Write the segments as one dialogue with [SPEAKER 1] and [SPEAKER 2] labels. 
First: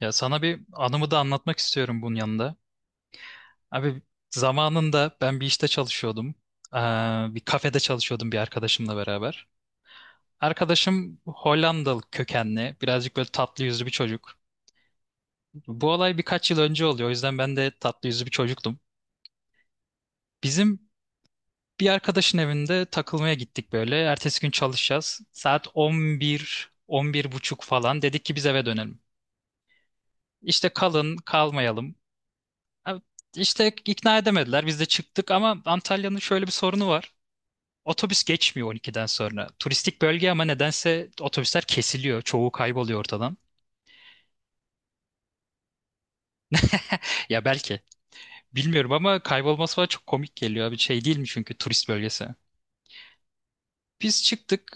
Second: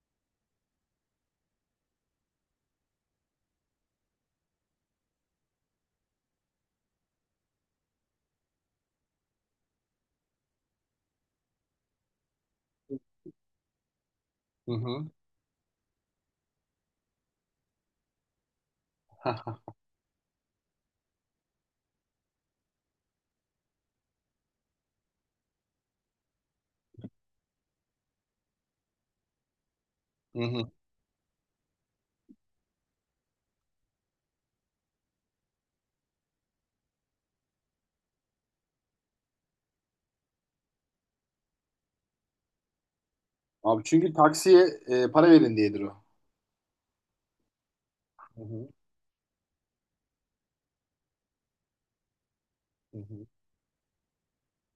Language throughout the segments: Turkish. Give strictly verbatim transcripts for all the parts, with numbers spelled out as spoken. [SPEAKER 1] Ya sana bir anımı da anlatmak istiyorum bunun yanında. Abi zamanında ben bir işte çalışıyordum. Ee, bir kafede çalışıyordum bir arkadaşımla beraber. Arkadaşım Hollandalı kökenli,
[SPEAKER 2] Hı
[SPEAKER 1] birazcık böyle tatlı yüzlü bir çocuk.
[SPEAKER 2] hı.
[SPEAKER 1] Bu olay birkaç yıl önce oluyor. O yüzden ben de tatlı yüzlü bir çocuktum. Bizim bir arkadaşın evinde takılmaya gittik böyle. Ertesi gün çalışacağız. Saat on bir, on bir buçuk falan. Dedik ki biz eve dönelim.
[SPEAKER 2] Hı
[SPEAKER 1] İşte
[SPEAKER 2] hı.
[SPEAKER 1] kalın, kalmayalım. Abi, İşte ikna edemediler. Biz de çıktık ama Antalya'nın şöyle bir sorunu var. Otobüs geçmiyor on ikiden sonra. Turistik bölge ama nedense otobüsler kesiliyor. Çoğu kayboluyor ortadan.
[SPEAKER 2] Abi çünkü taksiye e, para verin diyedir o.
[SPEAKER 1] Ya belki.
[SPEAKER 2] Hı hı.
[SPEAKER 1] Bilmiyorum ama kaybolması falan çok komik geliyor abi. Şey değil mi, çünkü turist bölgesi.
[SPEAKER 2] Hı hı.
[SPEAKER 1] Biz çıktık.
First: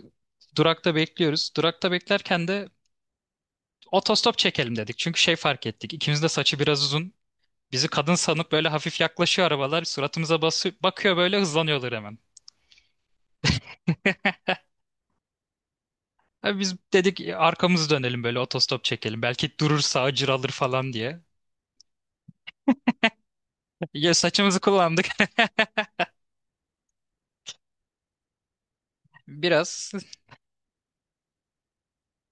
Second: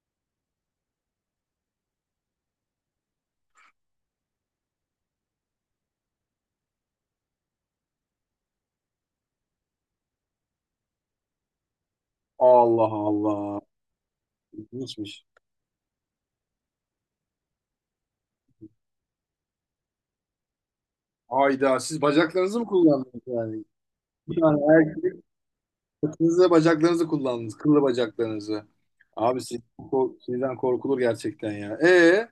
[SPEAKER 1] Durakta bekliyoruz. Durakta beklerken de otostop çekelim dedik. Çünkü şey fark ettik. İkimiz de saçı biraz uzun. Bizi kadın sanıp böyle hafif yaklaşıyor arabalar. Suratımıza basıyor, bakıyor, böyle hızlanıyorlar hemen.
[SPEAKER 2] Allah Allah. İlginçmiş.
[SPEAKER 1] Abi biz dedik, "E, arkamızı dönelim böyle, otostop çekelim. Belki durur sağcı alır falan diye."
[SPEAKER 2] Hayda siz bacaklarınızı mı kullandınız yani?
[SPEAKER 1] Ya
[SPEAKER 2] Bir tane
[SPEAKER 1] saçımızı kullandık
[SPEAKER 2] erkek saçınızı bacaklarınızı kullandınız. Kıllı bacaklarınızı. Abi siz,
[SPEAKER 1] biraz.
[SPEAKER 2] ko- sizden korkulur gerçekten ya. E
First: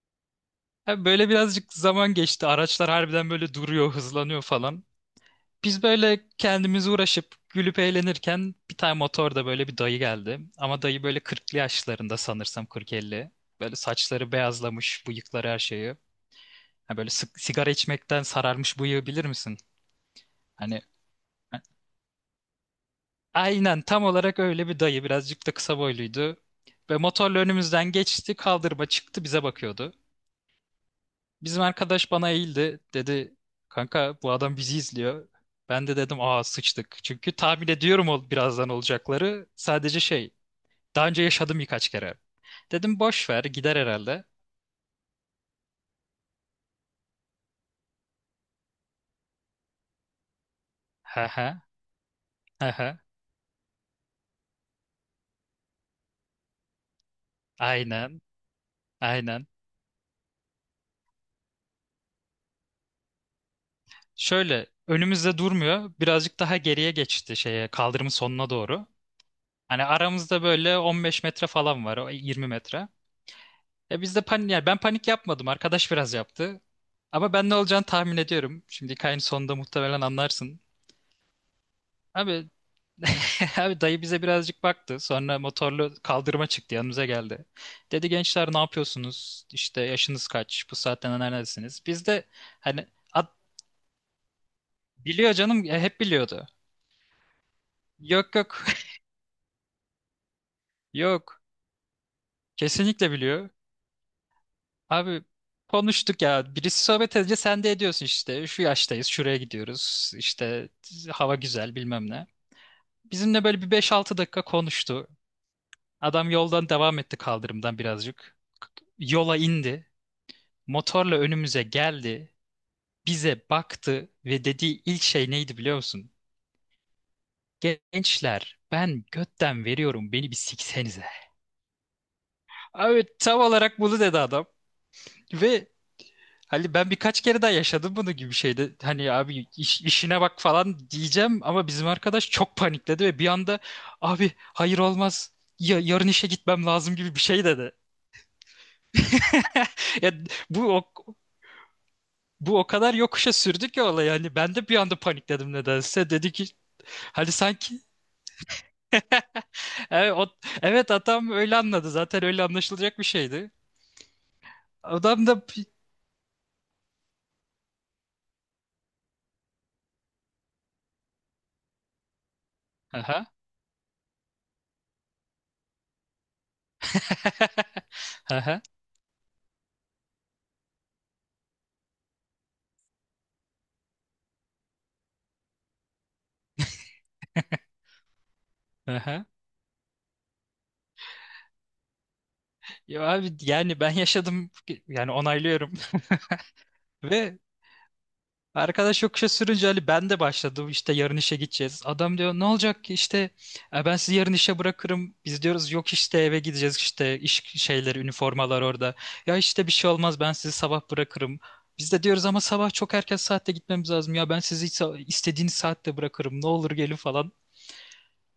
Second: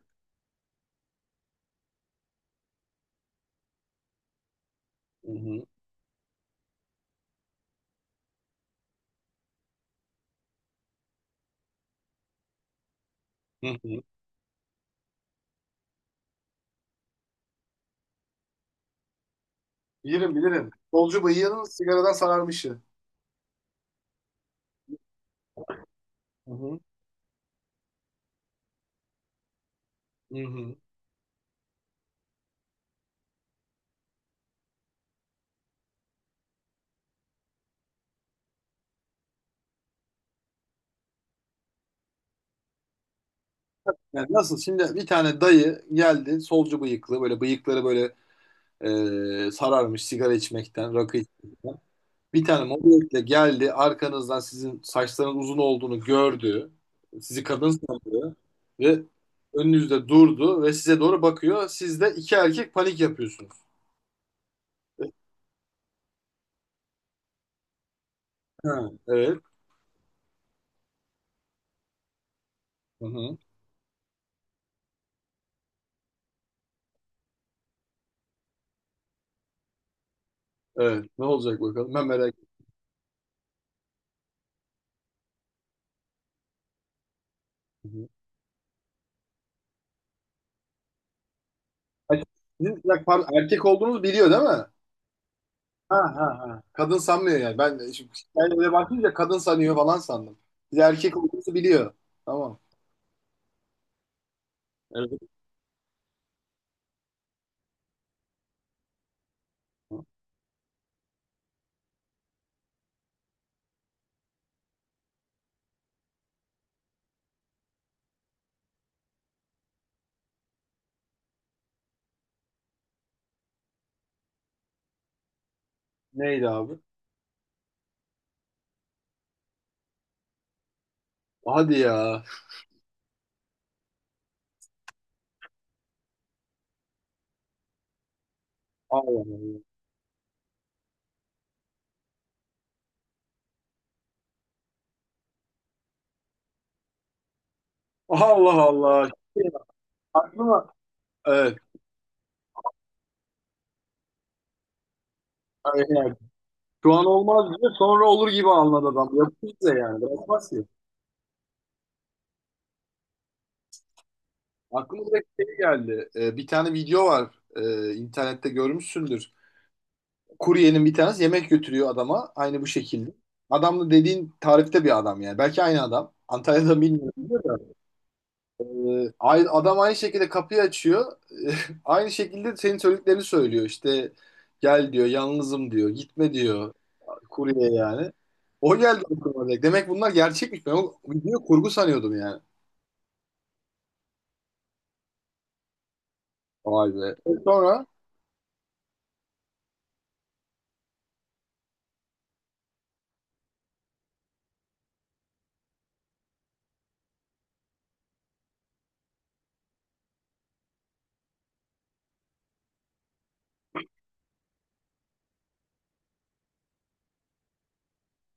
[SPEAKER 1] Abi böyle birazcık zaman geçti. Araçlar harbiden böyle duruyor, hızlanıyor falan.
[SPEAKER 2] Hı hı.
[SPEAKER 1] Biz böyle kendimizi uğraşıp gülüp eğlenirken bir tane motorda böyle bir dayı geldi. Ama dayı böyle kırklı yaşlarında sanırsam, kırk elli.
[SPEAKER 2] Hı
[SPEAKER 1] Böyle
[SPEAKER 2] hı.
[SPEAKER 1] saçları beyazlamış, bıyıkları, her şeyi. Ha böyle sık- sigara içmekten sararmış bıyığı, bilir misin?
[SPEAKER 2] Bilirim bilirim.
[SPEAKER 1] Hani,
[SPEAKER 2] Solcu bıyığının sigaradan sararmışı.
[SPEAKER 1] Aynen tam olarak öyle bir dayı. Birazcık da kısa boyluydu.
[SPEAKER 2] Hı hı.
[SPEAKER 1] Ve motorla önümüzden geçti. Kaldırıma çıktı, bize bakıyordu.
[SPEAKER 2] Hı hı.
[SPEAKER 1] Bizim arkadaş bana eğildi. Dedi, kanka bu adam bizi izliyor. Ben de dedim, aa sıçtık. Çünkü tahmin ediyorum ol birazdan olacakları. Sadece şey, daha önce yaşadım birkaç kere. Dedim, boş ver, gider herhalde.
[SPEAKER 2] Yani nasıl şimdi bir tane dayı geldi solcu bıyıklı böyle bıyıkları böyle Ee, sararmış sigara içmekten, rakı
[SPEAKER 1] He he,
[SPEAKER 2] içmekten. Bir tane
[SPEAKER 1] he he.
[SPEAKER 2] mobiletle geldi, arkanızdan sizin saçlarınız uzun olduğunu gördü. Sizi kadın
[SPEAKER 1] Aynen,
[SPEAKER 2] sandı ve
[SPEAKER 1] aynen.
[SPEAKER 2] önünüzde durdu ve size doğru bakıyor. Siz de iki erkek panik yapıyorsunuz.
[SPEAKER 1] Şöyle önümüzde durmuyor. Birazcık daha geriye geçti şeye, kaldırımın sonuna doğru.
[SPEAKER 2] Ha, evet.
[SPEAKER 1] Hani aramızda böyle on beş metre falan var, o yirmi metre.
[SPEAKER 2] Hı hı.
[SPEAKER 1] E biz de panik, yani ben panik yapmadım, arkadaş biraz yaptı. Ama ben ne olacağını tahmin ediyorum. Şimdi hikayenin sonunda muhtemelen anlarsın.
[SPEAKER 2] Evet. Ne olacak bakalım? Ben merak
[SPEAKER 1] Abi,
[SPEAKER 2] ediyorum.
[SPEAKER 1] abi dayı bize birazcık baktı. Sonra motorlu kaldırıma çıktı, yanımıza geldi.
[SPEAKER 2] Hı hı.
[SPEAKER 1] Dedi, gençler ne yapıyorsunuz? İşte yaşınız kaç? Bu saatten neredesiniz? Biz
[SPEAKER 2] Ay,
[SPEAKER 1] de
[SPEAKER 2] sizin
[SPEAKER 1] hani,
[SPEAKER 2] ya, pardon,
[SPEAKER 1] "At-
[SPEAKER 2] erkek olduğunuzu biliyor değil mi? Ha
[SPEAKER 1] biliyor canım, e,
[SPEAKER 2] ha
[SPEAKER 1] hep biliyordu.
[SPEAKER 2] ha. Kadın sanmıyor yani. Ben de şimdi
[SPEAKER 1] Yok,
[SPEAKER 2] ben
[SPEAKER 1] yok,
[SPEAKER 2] öyle bakınca kadın sanıyor falan sandım. Siz erkek
[SPEAKER 1] yok.
[SPEAKER 2] olduğunuzu biliyor. Tamam.
[SPEAKER 1] Kesinlikle biliyor.
[SPEAKER 2] Evet.
[SPEAKER 1] Abi konuştuk ya. Birisi sohbet edince sen de ediyorsun işte. Şu yaştayız, şuraya gidiyoruz. İşte hava güzel, bilmem ne. Bizimle böyle bir beş altı dakika konuştu. Adam yoldan devam etti, kaldırımdan birazcık. Yola indi. Motorla önümüze geldi. Bize baktı ve dediği ilk şey neydi biliyor musun?
[SPEAKER 2] Neydi abi?
[SPEAKER 1] Gençler, ben götten veriyorum, beni bir siksenize.
[SPEAKER 2] Hadi ya.
[SPEAKER 1] Abi tam olarak bunu dedi adam. Ve hani ben birkaç kere daha yaşadım bunu gibi şeyde. Hani
[SPEAKER 2] Allah
[SPEAKER 1] abi
[SPEAKER 2] Allah.
[SPEAKER 1] iş- işine bak falan diyeceğim ama bizim arkadaş çok panikledi ve bir anda, abi hayır, olmaz. Ya, yarın işe gitmem lazım gibi bir şey dedi.
[SPEAKER 2] Allah Allah. Şey,
[SPEAKER 1] Ya
[SPEAKER 2] aklıma
[SPEAKER 1] bu o,
[SPEAKER 2] evet.
[SPEAKER 1] bu o kadar yokuşa sürdü ki olay, yani ben de bir anda panikledim nedense.
[SPEAKER 2] Aynen.
[SPEAKER 1] Dedi ki,
[SPEAKER 2] Şu an
[SPEAKER 1] hani
[SPEAKER 2] olmaz diye
[SPEAKER 1] sanki
[SPEAKER 2] sonra olur gibi anladı adam. Yapıyor da yani.
[SPEAKER 1] evet, o,
[SPEAKER 2] Bırakmaz ki.
[SPEAKER 1] evet adam öyle anladı, zaten öyle anlaşılacak bir şeydi.
[SPEAKER 2] Aklıma
[SPEAKER 1] Adam
[SPEAKER 2] direkt
[SPEAKER 1] da
[SPEAKER 2] şey geldi. Ee, bir tane video var. Ee, internette görmüşsündür. Kuryenin bir tanesi yemek götürüyor adama. Aynı bu şekilde.
[SPEAKER 1] aha.
[SPEAKER 2] Adam da dediğin tarifte bir adam yani. Belki aynı adam. Antalya'da bilmiyorum da.
[SPEAKER 1] Aha.
[SPEAKER 2] Ee, ay- adam aynı şekilde kapıyı açıyor. Aynı şekilde senin söylediklerini söylüyor. İşte gel diyor, yalnızım diyor, gitme diyor. Kurye yani. O geldi
[SPEAKER 1] Aha.
[SPEAKER 2] aklıma direkt. Demek bunlar gerçekmiş. Ben o video kurgu sanıyordum yani.
[SPEAKER 1] Ya abi yani ben yaşadım, yani onaylıyorum.
[SPEAKER 2] Vay be. E
[SPEAKER 1] Ve
[SPEAKER 2] sonra
[SPEAKER 1] arkadaş yokuşa sürünce Ali, ben de başladım işte yarın işe gideceğiz. Adam diyor, ne olacak ki işte, "E, ben sizi yarın işe bırakırım." Biz diyoruz, yok işte, eve gideceğiz, işte iş şeyleri, üniformalar orada. Ya işte bir şey olmaz, ben sizi sabah bırakırım. Biz de diyoruz, ama sabah çok erken saatte gitmemiz lazım. Ya ben sizi sa- istediğiniz saatte bırakırım, ne olur gelin falan.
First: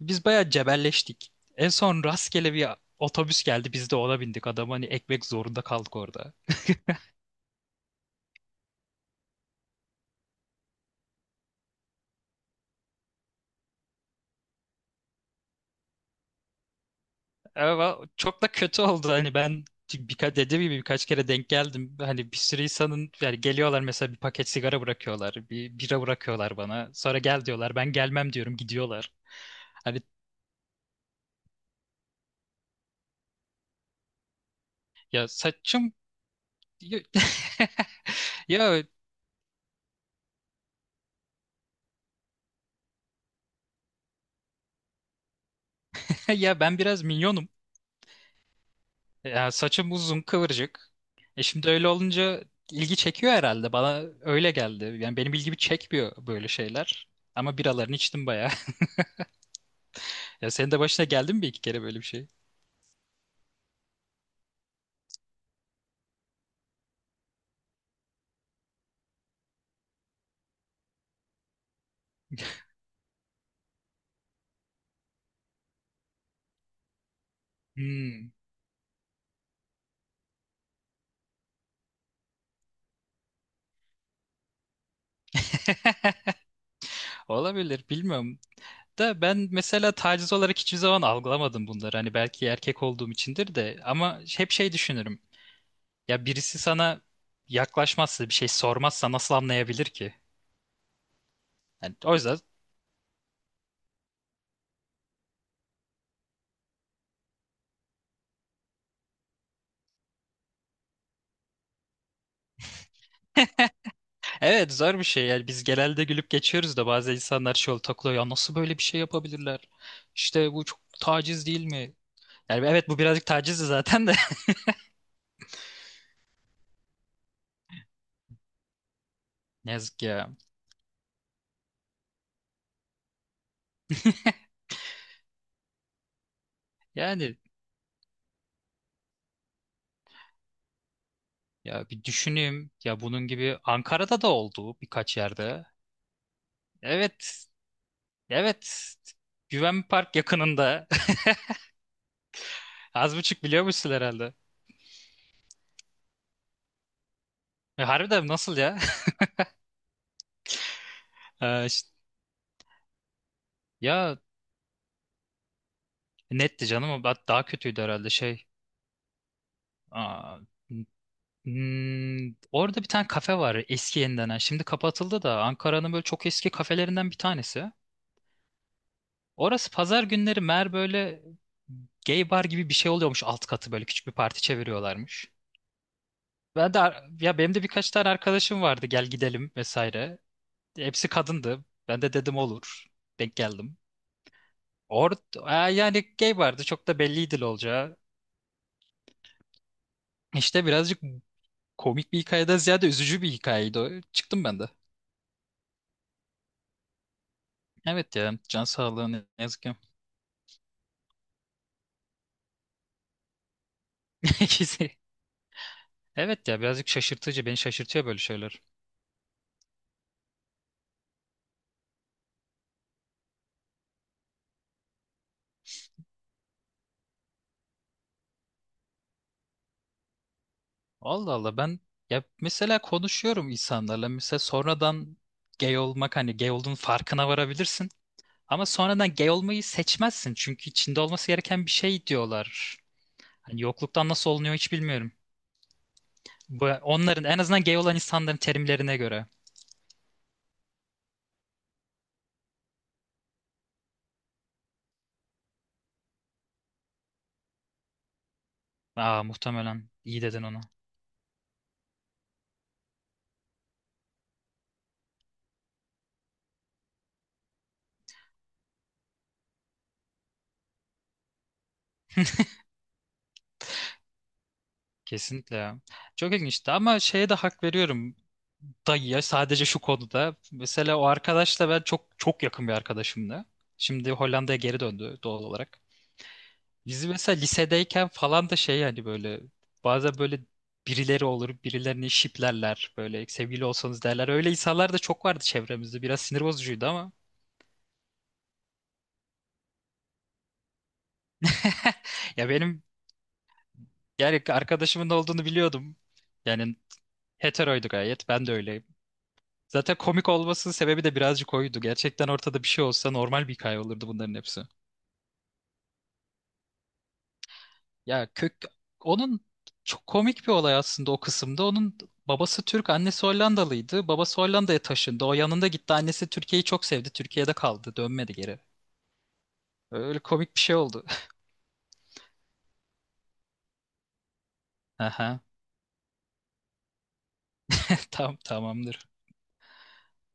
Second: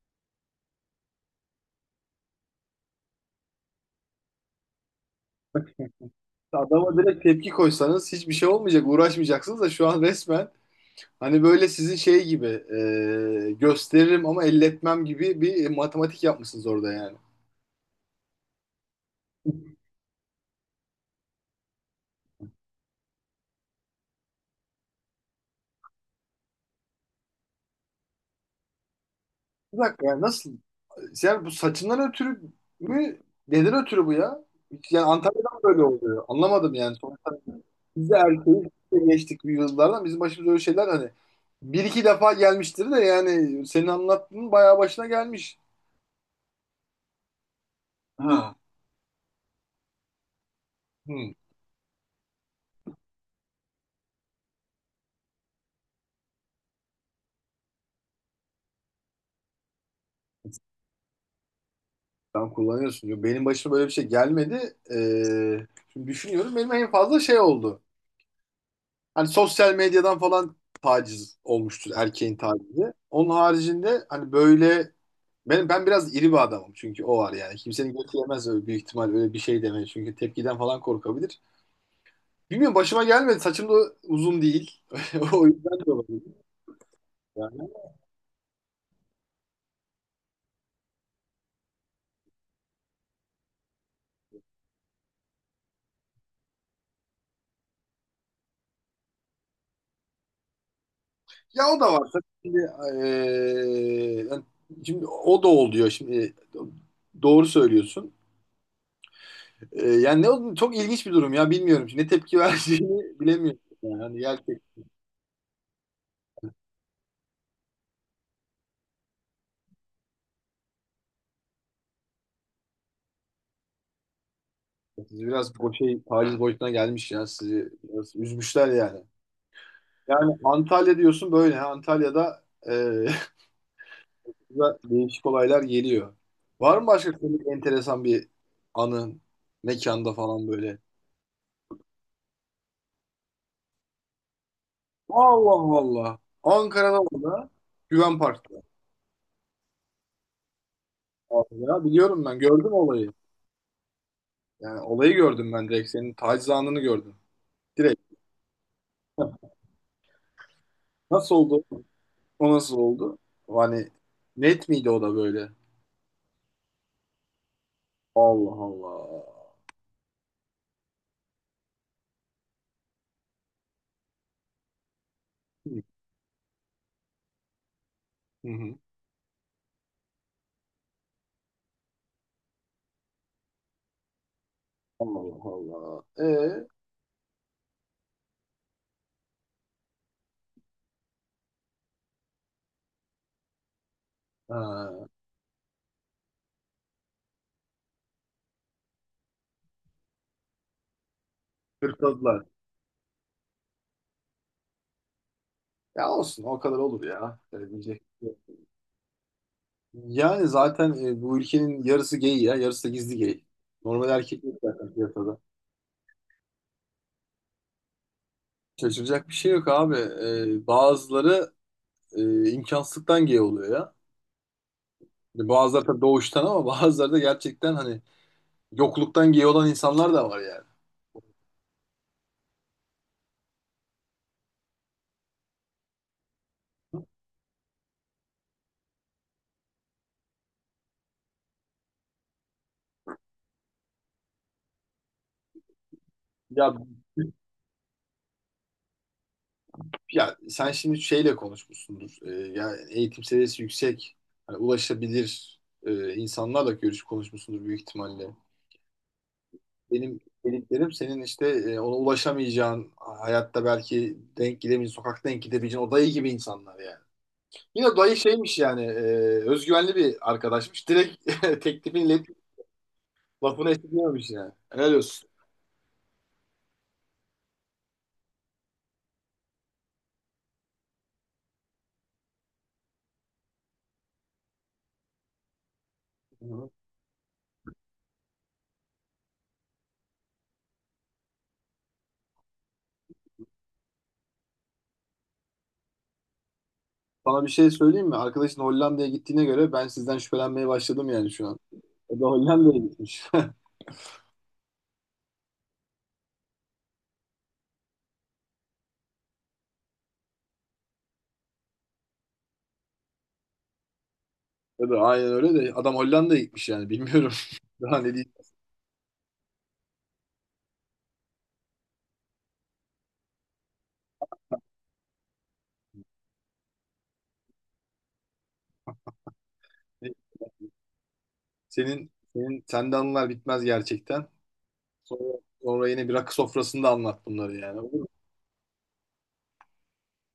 [SPEAKER 1] Biz bayağı cebelleştik. En son rastgele bir otobüs geldi, biz de ona bindik. Adam hani, ekmek zorunda kaldık orada.
[SPEAKER 2] adama direkt tepki koysanız hiçbir şey olmayacak. Uğraşmayacaksınız da şu an resmen hani böyle sizin şey gibi e, gösteririm ama elletmem gibi bir matematik yapmışsınız orada yani.
[SPEAKER 1] Ama çok da kötü oldu hani. Ben birkaç, dediğim gibi birkaç kere denk geldim. Hani bir sürü insanın, yani geliyorlar mesela, bir paket sigara bırakıyorlar, bir bira bırakıyorlar bana. Sonra gel diyorlar. Ben gelmem diyorum, gidiyorlar.
[SPEAKER 2] Bir
[SPEAKER 1] Hani
[SPEAKER 2] dakika yani nasıl. Yani bu saçından ötürü mü? Neden ötürü bu ya? Hiç- Yani
[SPEAKER 1] ya
[SPEAKER 2] Antalya'dan böyle
[SPEAKER 1] saçım,
[SPEAKER 2] oluyor. Anlamadım yani.
[SPEAKER 1] ya
[SPEAKER 2] Sonuçta biz de erkeğiz.
[SPEAKER 1] ya
[SPEAKER 2] Biz de geçtik bir yıllardan. Bizim başımıza öyle şeyler hani bir iki defa gelmiştir de yani senin anlattığın bayağı başına gelmiş.
[SPEAKER 1] ya ben biraz minyonum.
[SPEAKER 2] Ha.
[SPEAKER 1] Ya saçım uzun, kıvırcık.
[SPEAKER 2] Hı.
[SPEAKER 1] E şimdi öyle olunca ilgi çekiyor herhalde. Bana öyle geldi. Yani benim ilgimi çekmiyor böyle şeyler. Ama biralarını içtim bayağı. Ya senin de başına geldi mi bir iki kere böyle bir şey?
[SPEAKER 2] Sen kullanıyorsun. Yo, benim başıma böyle bir şey gelmedi. Ee, şimdi düşünüyorum. Benim en fazla şey oldu. Hani sosyal medyadan falan taciz olmuştur erkeğin tacizi. Onun haricinde hani böyle benim ben biraz iri bir adamım çünkü o var yani. Kimsenin götü
[SPEAKER 1] Hmm.
[SPEAKER 2] yemez öyle büyük ihtimal öyle bir şey demeye çünkü tepkiden falan korkabilir. Bilmiyorum başıma gelmedi. Saçım da uzun değil. O yüzden de olabilir yani.
[SPEAKER 1] Olabilir, bilmiyorum. Da ben mesela taciz olarak hiçbir zaman algılamadım bunları. Hani belki erkek olduğum içindir de, ama hep şey düşünürüm. Ya birisi sana yaklaşmazsa, bir şey sormazsa nasıl anlayabilir ki?
[SPEAKER 2] Ya o da
[SPEAKER 1] Yani
[SPEAKER 2] var.
[SPEAKER 1] o
[SPEAKER 2] Tabii.
[SPEAKER 1] yüzden,
[SPEAKER 2] Şimdi, eee, yani şimdi o da oluyor şimdi. Doğru söylüyorsun. Eee, yani ne oldu? Çok ilginç bir durum ya bilmiyorum. Ne tepki vereceğini bilemiyorum. Yani, yani
[SPEAKER 1] evet, zor bir şey. Yani biz genelde gülüp geçiyoruz da, bazen insanlar şey oluyor, takılıyor. Ya nasıl böyle bir şey yapabilirler? İşte bu çok taciz değil mi? Yani evet, bu birazcık tacizdi zaten de.
[SPEAKER 2] siz biraz bu şey taciz boyutuna gelmiş ya. Sizi biraz üzmüşler yani.
[SPEAKER 1] Ne yazık ya.
[SPEAKER 2] Yani Antalya diyorsun böyle. Ha. Antalya'da e, da değişik olaylar geliyor. Var mı başka
[SPEAKER 1] Yani
[SPEAKER 2] komik enteresan bir anın mekanda falan böyle?
[SPEAKER 1] ya, bir düşüneyim. Ya bunun gibi Ankara'da da oldu birkaç yerde.
[SPEAKER 2] Allah Allah. Ankara'da
[SPEAKER 1] Evet.
[SPEAKER 2] orada Güven Park'ta.
[SPEAKER 1] Evet. Güven Park yakınında.
[SPEAKER 2] Abi ya biliyorum ben gördüm olayı.
[SPEAKER 1] Az buçuk biliyormuşsun herhalde.
[SPEAKER 2] Yani olayı gördüm ben direkt senin taciz anını gördüm.
[SPEAKER 1] E,
[SPEAKER 2] Direkt
[SPEAKER 1] harbiden nasıl ya?
[SPEAKER 2] nasıl oldu?
[SPEAKER 1] E, ş-
[SPEAKER 2] O nasıl oldu? Hani
[SPEAKER 1] ya
[SPEAKER 2] net miydi o da böyle?
[SPEAKER 1] netti canım. o Daha daha kötüydü herhalde şey.
[SPEAKER 2] Allah Allah.
[SPEAKER 1] Aa, hmm, orada bir tane kafe var. Eski yeniden, ha. Şimdi kapatıldı da. Ankara'nın böyle çok eski kafelerinden bir tanesi.
[SPEAKER 2] Hı hı.
[SPEAKER 1] Orası pazar günleri meğer böyle gay bar gibi bir şey oluyormuş, alt katı böyle küçük bir parti çeviriyorlarmış.
[SPEAKER 2] Allah Allah. Ee,
[SPEAKER 1] Ben de ar- ya benim de birkaç tane arkadaşım vardı, gel gidelim vesaire. Hepsi kadındı. Ben de dedim olur. Denk geldim.
[SPEAKER 2] ha,
[SPEAKER 1] Or Aa, yani gay vardı. Çok da belliydi ne olacağı. İşte birazcık komik bir
[SPEAKER 2] hırpaladılar.
[SPEAKER 1] hikayeden ziyade üzücü bir hikayeydi o. Çıktım ben de.
[SPEAKER 2] Ya olsun o kadar olur ya. Öyle diyecek.
[SPEAKER 1] Evet ya. Can sağlığı, ne ne yazık ki.
[SPEAKER 2] Yani zaten e, bu ülkenin yarısı gay ya, yarısı da gizli gay. Normal erkek yok
[SPEAKER 1] İkisi.
[SPEAKER 2] zaten piyasada.
[SPEAKER 1] Evet ya, birazcık şaşırtıcı. Beni şaşırtıyor böyle şeyler.
[SPEAKER 2] Şaşıracak bir şey yok abi. E, bazıları e, imkansızlıktan gay oluyor ya. Yani bazıları da doğuştan ama bazıları da gerçekten hani yokluktan gay olan insanlar da var yani.
[SPEAKER 1] Allah Allah, ben ya mesela konuşuyorum insanlarla. Mesela sonradan gay olmak, hani gay olduğunun farkına varabilirsin. Ama sonradan gay olmayı seçmezsin. Çünkü içinde olması gereken bir şey diyorlar. Hani yokluktan nasıl olunuyor hiç bilmiyorum. Bu
[SPEAKER 2] Ya
[SPEAKER 1] onların, en azından gay olan insanların terimlerine göre.
[SPEAKER 2] Ya sen şimdi şeyle konuşmuşsundur. Ee, yani eğitim seviyesi yüksek, hani ulaşabilir e, insanlarla görüş konuşmuşsundur büyük ihtimalle.
[SPEAKER 1] Aa, muhtemelen
[SPEAKER 2] Benim
[SPEAKER 1] iyi dedin onu.
[SPEAKER 2] dediklerim senin işte e, ona ulaşamayacağın, hayatta belki denk gidemeyeceğin, sokakta denk gidebileceğin o dayı gibi insanlar yani. Yine dayı şeymiş yani, e, özgüvenli bir arkadaşmış. Direkt teklifini iletip lafını esirgememiş yani. Helal olsun.
[SPEAKER 1] Kesinlikle ya. Çok ilginçti ama şeye de hak veriyorum, dayıya, sadece şu konuda. Mesela o arkadaşla ben çok çok yakın bir arkadaşımdı. Şimdi Hollanda'ya geri döndü doğal olarak.
[SPEAKER 2] Hı hı.
[SPEAKER 1] Biz mesela lisedeyken falan da şey, yani böyle bazen böyle birileri olur, birilerini şiplerler böyle, sevgili olsanız derler. Öyle insanlar da çok vardı çevremizde, biraz sinir bozucuydu ama.
[SPEAKER 2] Sana bir şey söyleyeyim mi? Arkadaşın Hollanda'ya gittiğine göre ben sizden şüphelenmeye başladım yani şu an. O da
[SPEAKER 1] Ya
[SPEAKER 2] Hollanda'ya
[SPEAKER 1] benim,
[SPEAKER 2] gitmiş.
[SPEAKER 1] yani arkadaşımın olduğunu biliyordum. Yani heteroydu gayet. Ben de öyleyim. Zaten komik olmasının sebebi de birazcık oydu. Gerçekten ortada bir şey olsa normal bir hikaye olurdu bunların hepsi.
[SPEAKER 2] Tabii aynen öyle de adam Hollanda'ya gitmiş yani bilmiyorum. Daha ne
[SPEAKER 1] Ya
[SPEAKER 2] diyeyim.
[SPEAKER 1] kök, onun çok komik bir olay aslında o kısımda. Onun babası Türk, annesi Hollandalıydı. Babası Hollanda'ya taşındı. O yanında gitti. Annesi Türkiye'yi çok sevdi. Türkiye'de kaldı. Dönmedi geri.
[SPEAKER 2] Hani
[SPEAKER 1] Öyle komik bir şey oldu.
[SPEAKER 2] Senin senin sende anılar bitmez gerçekten. Sonra,
[SPEAKER 1] Aha.
[SPEAKER 2] sonra yine bir rakı sofrasında anlat bunları yani.
[SPEAKER 1] Tam, tamamdır.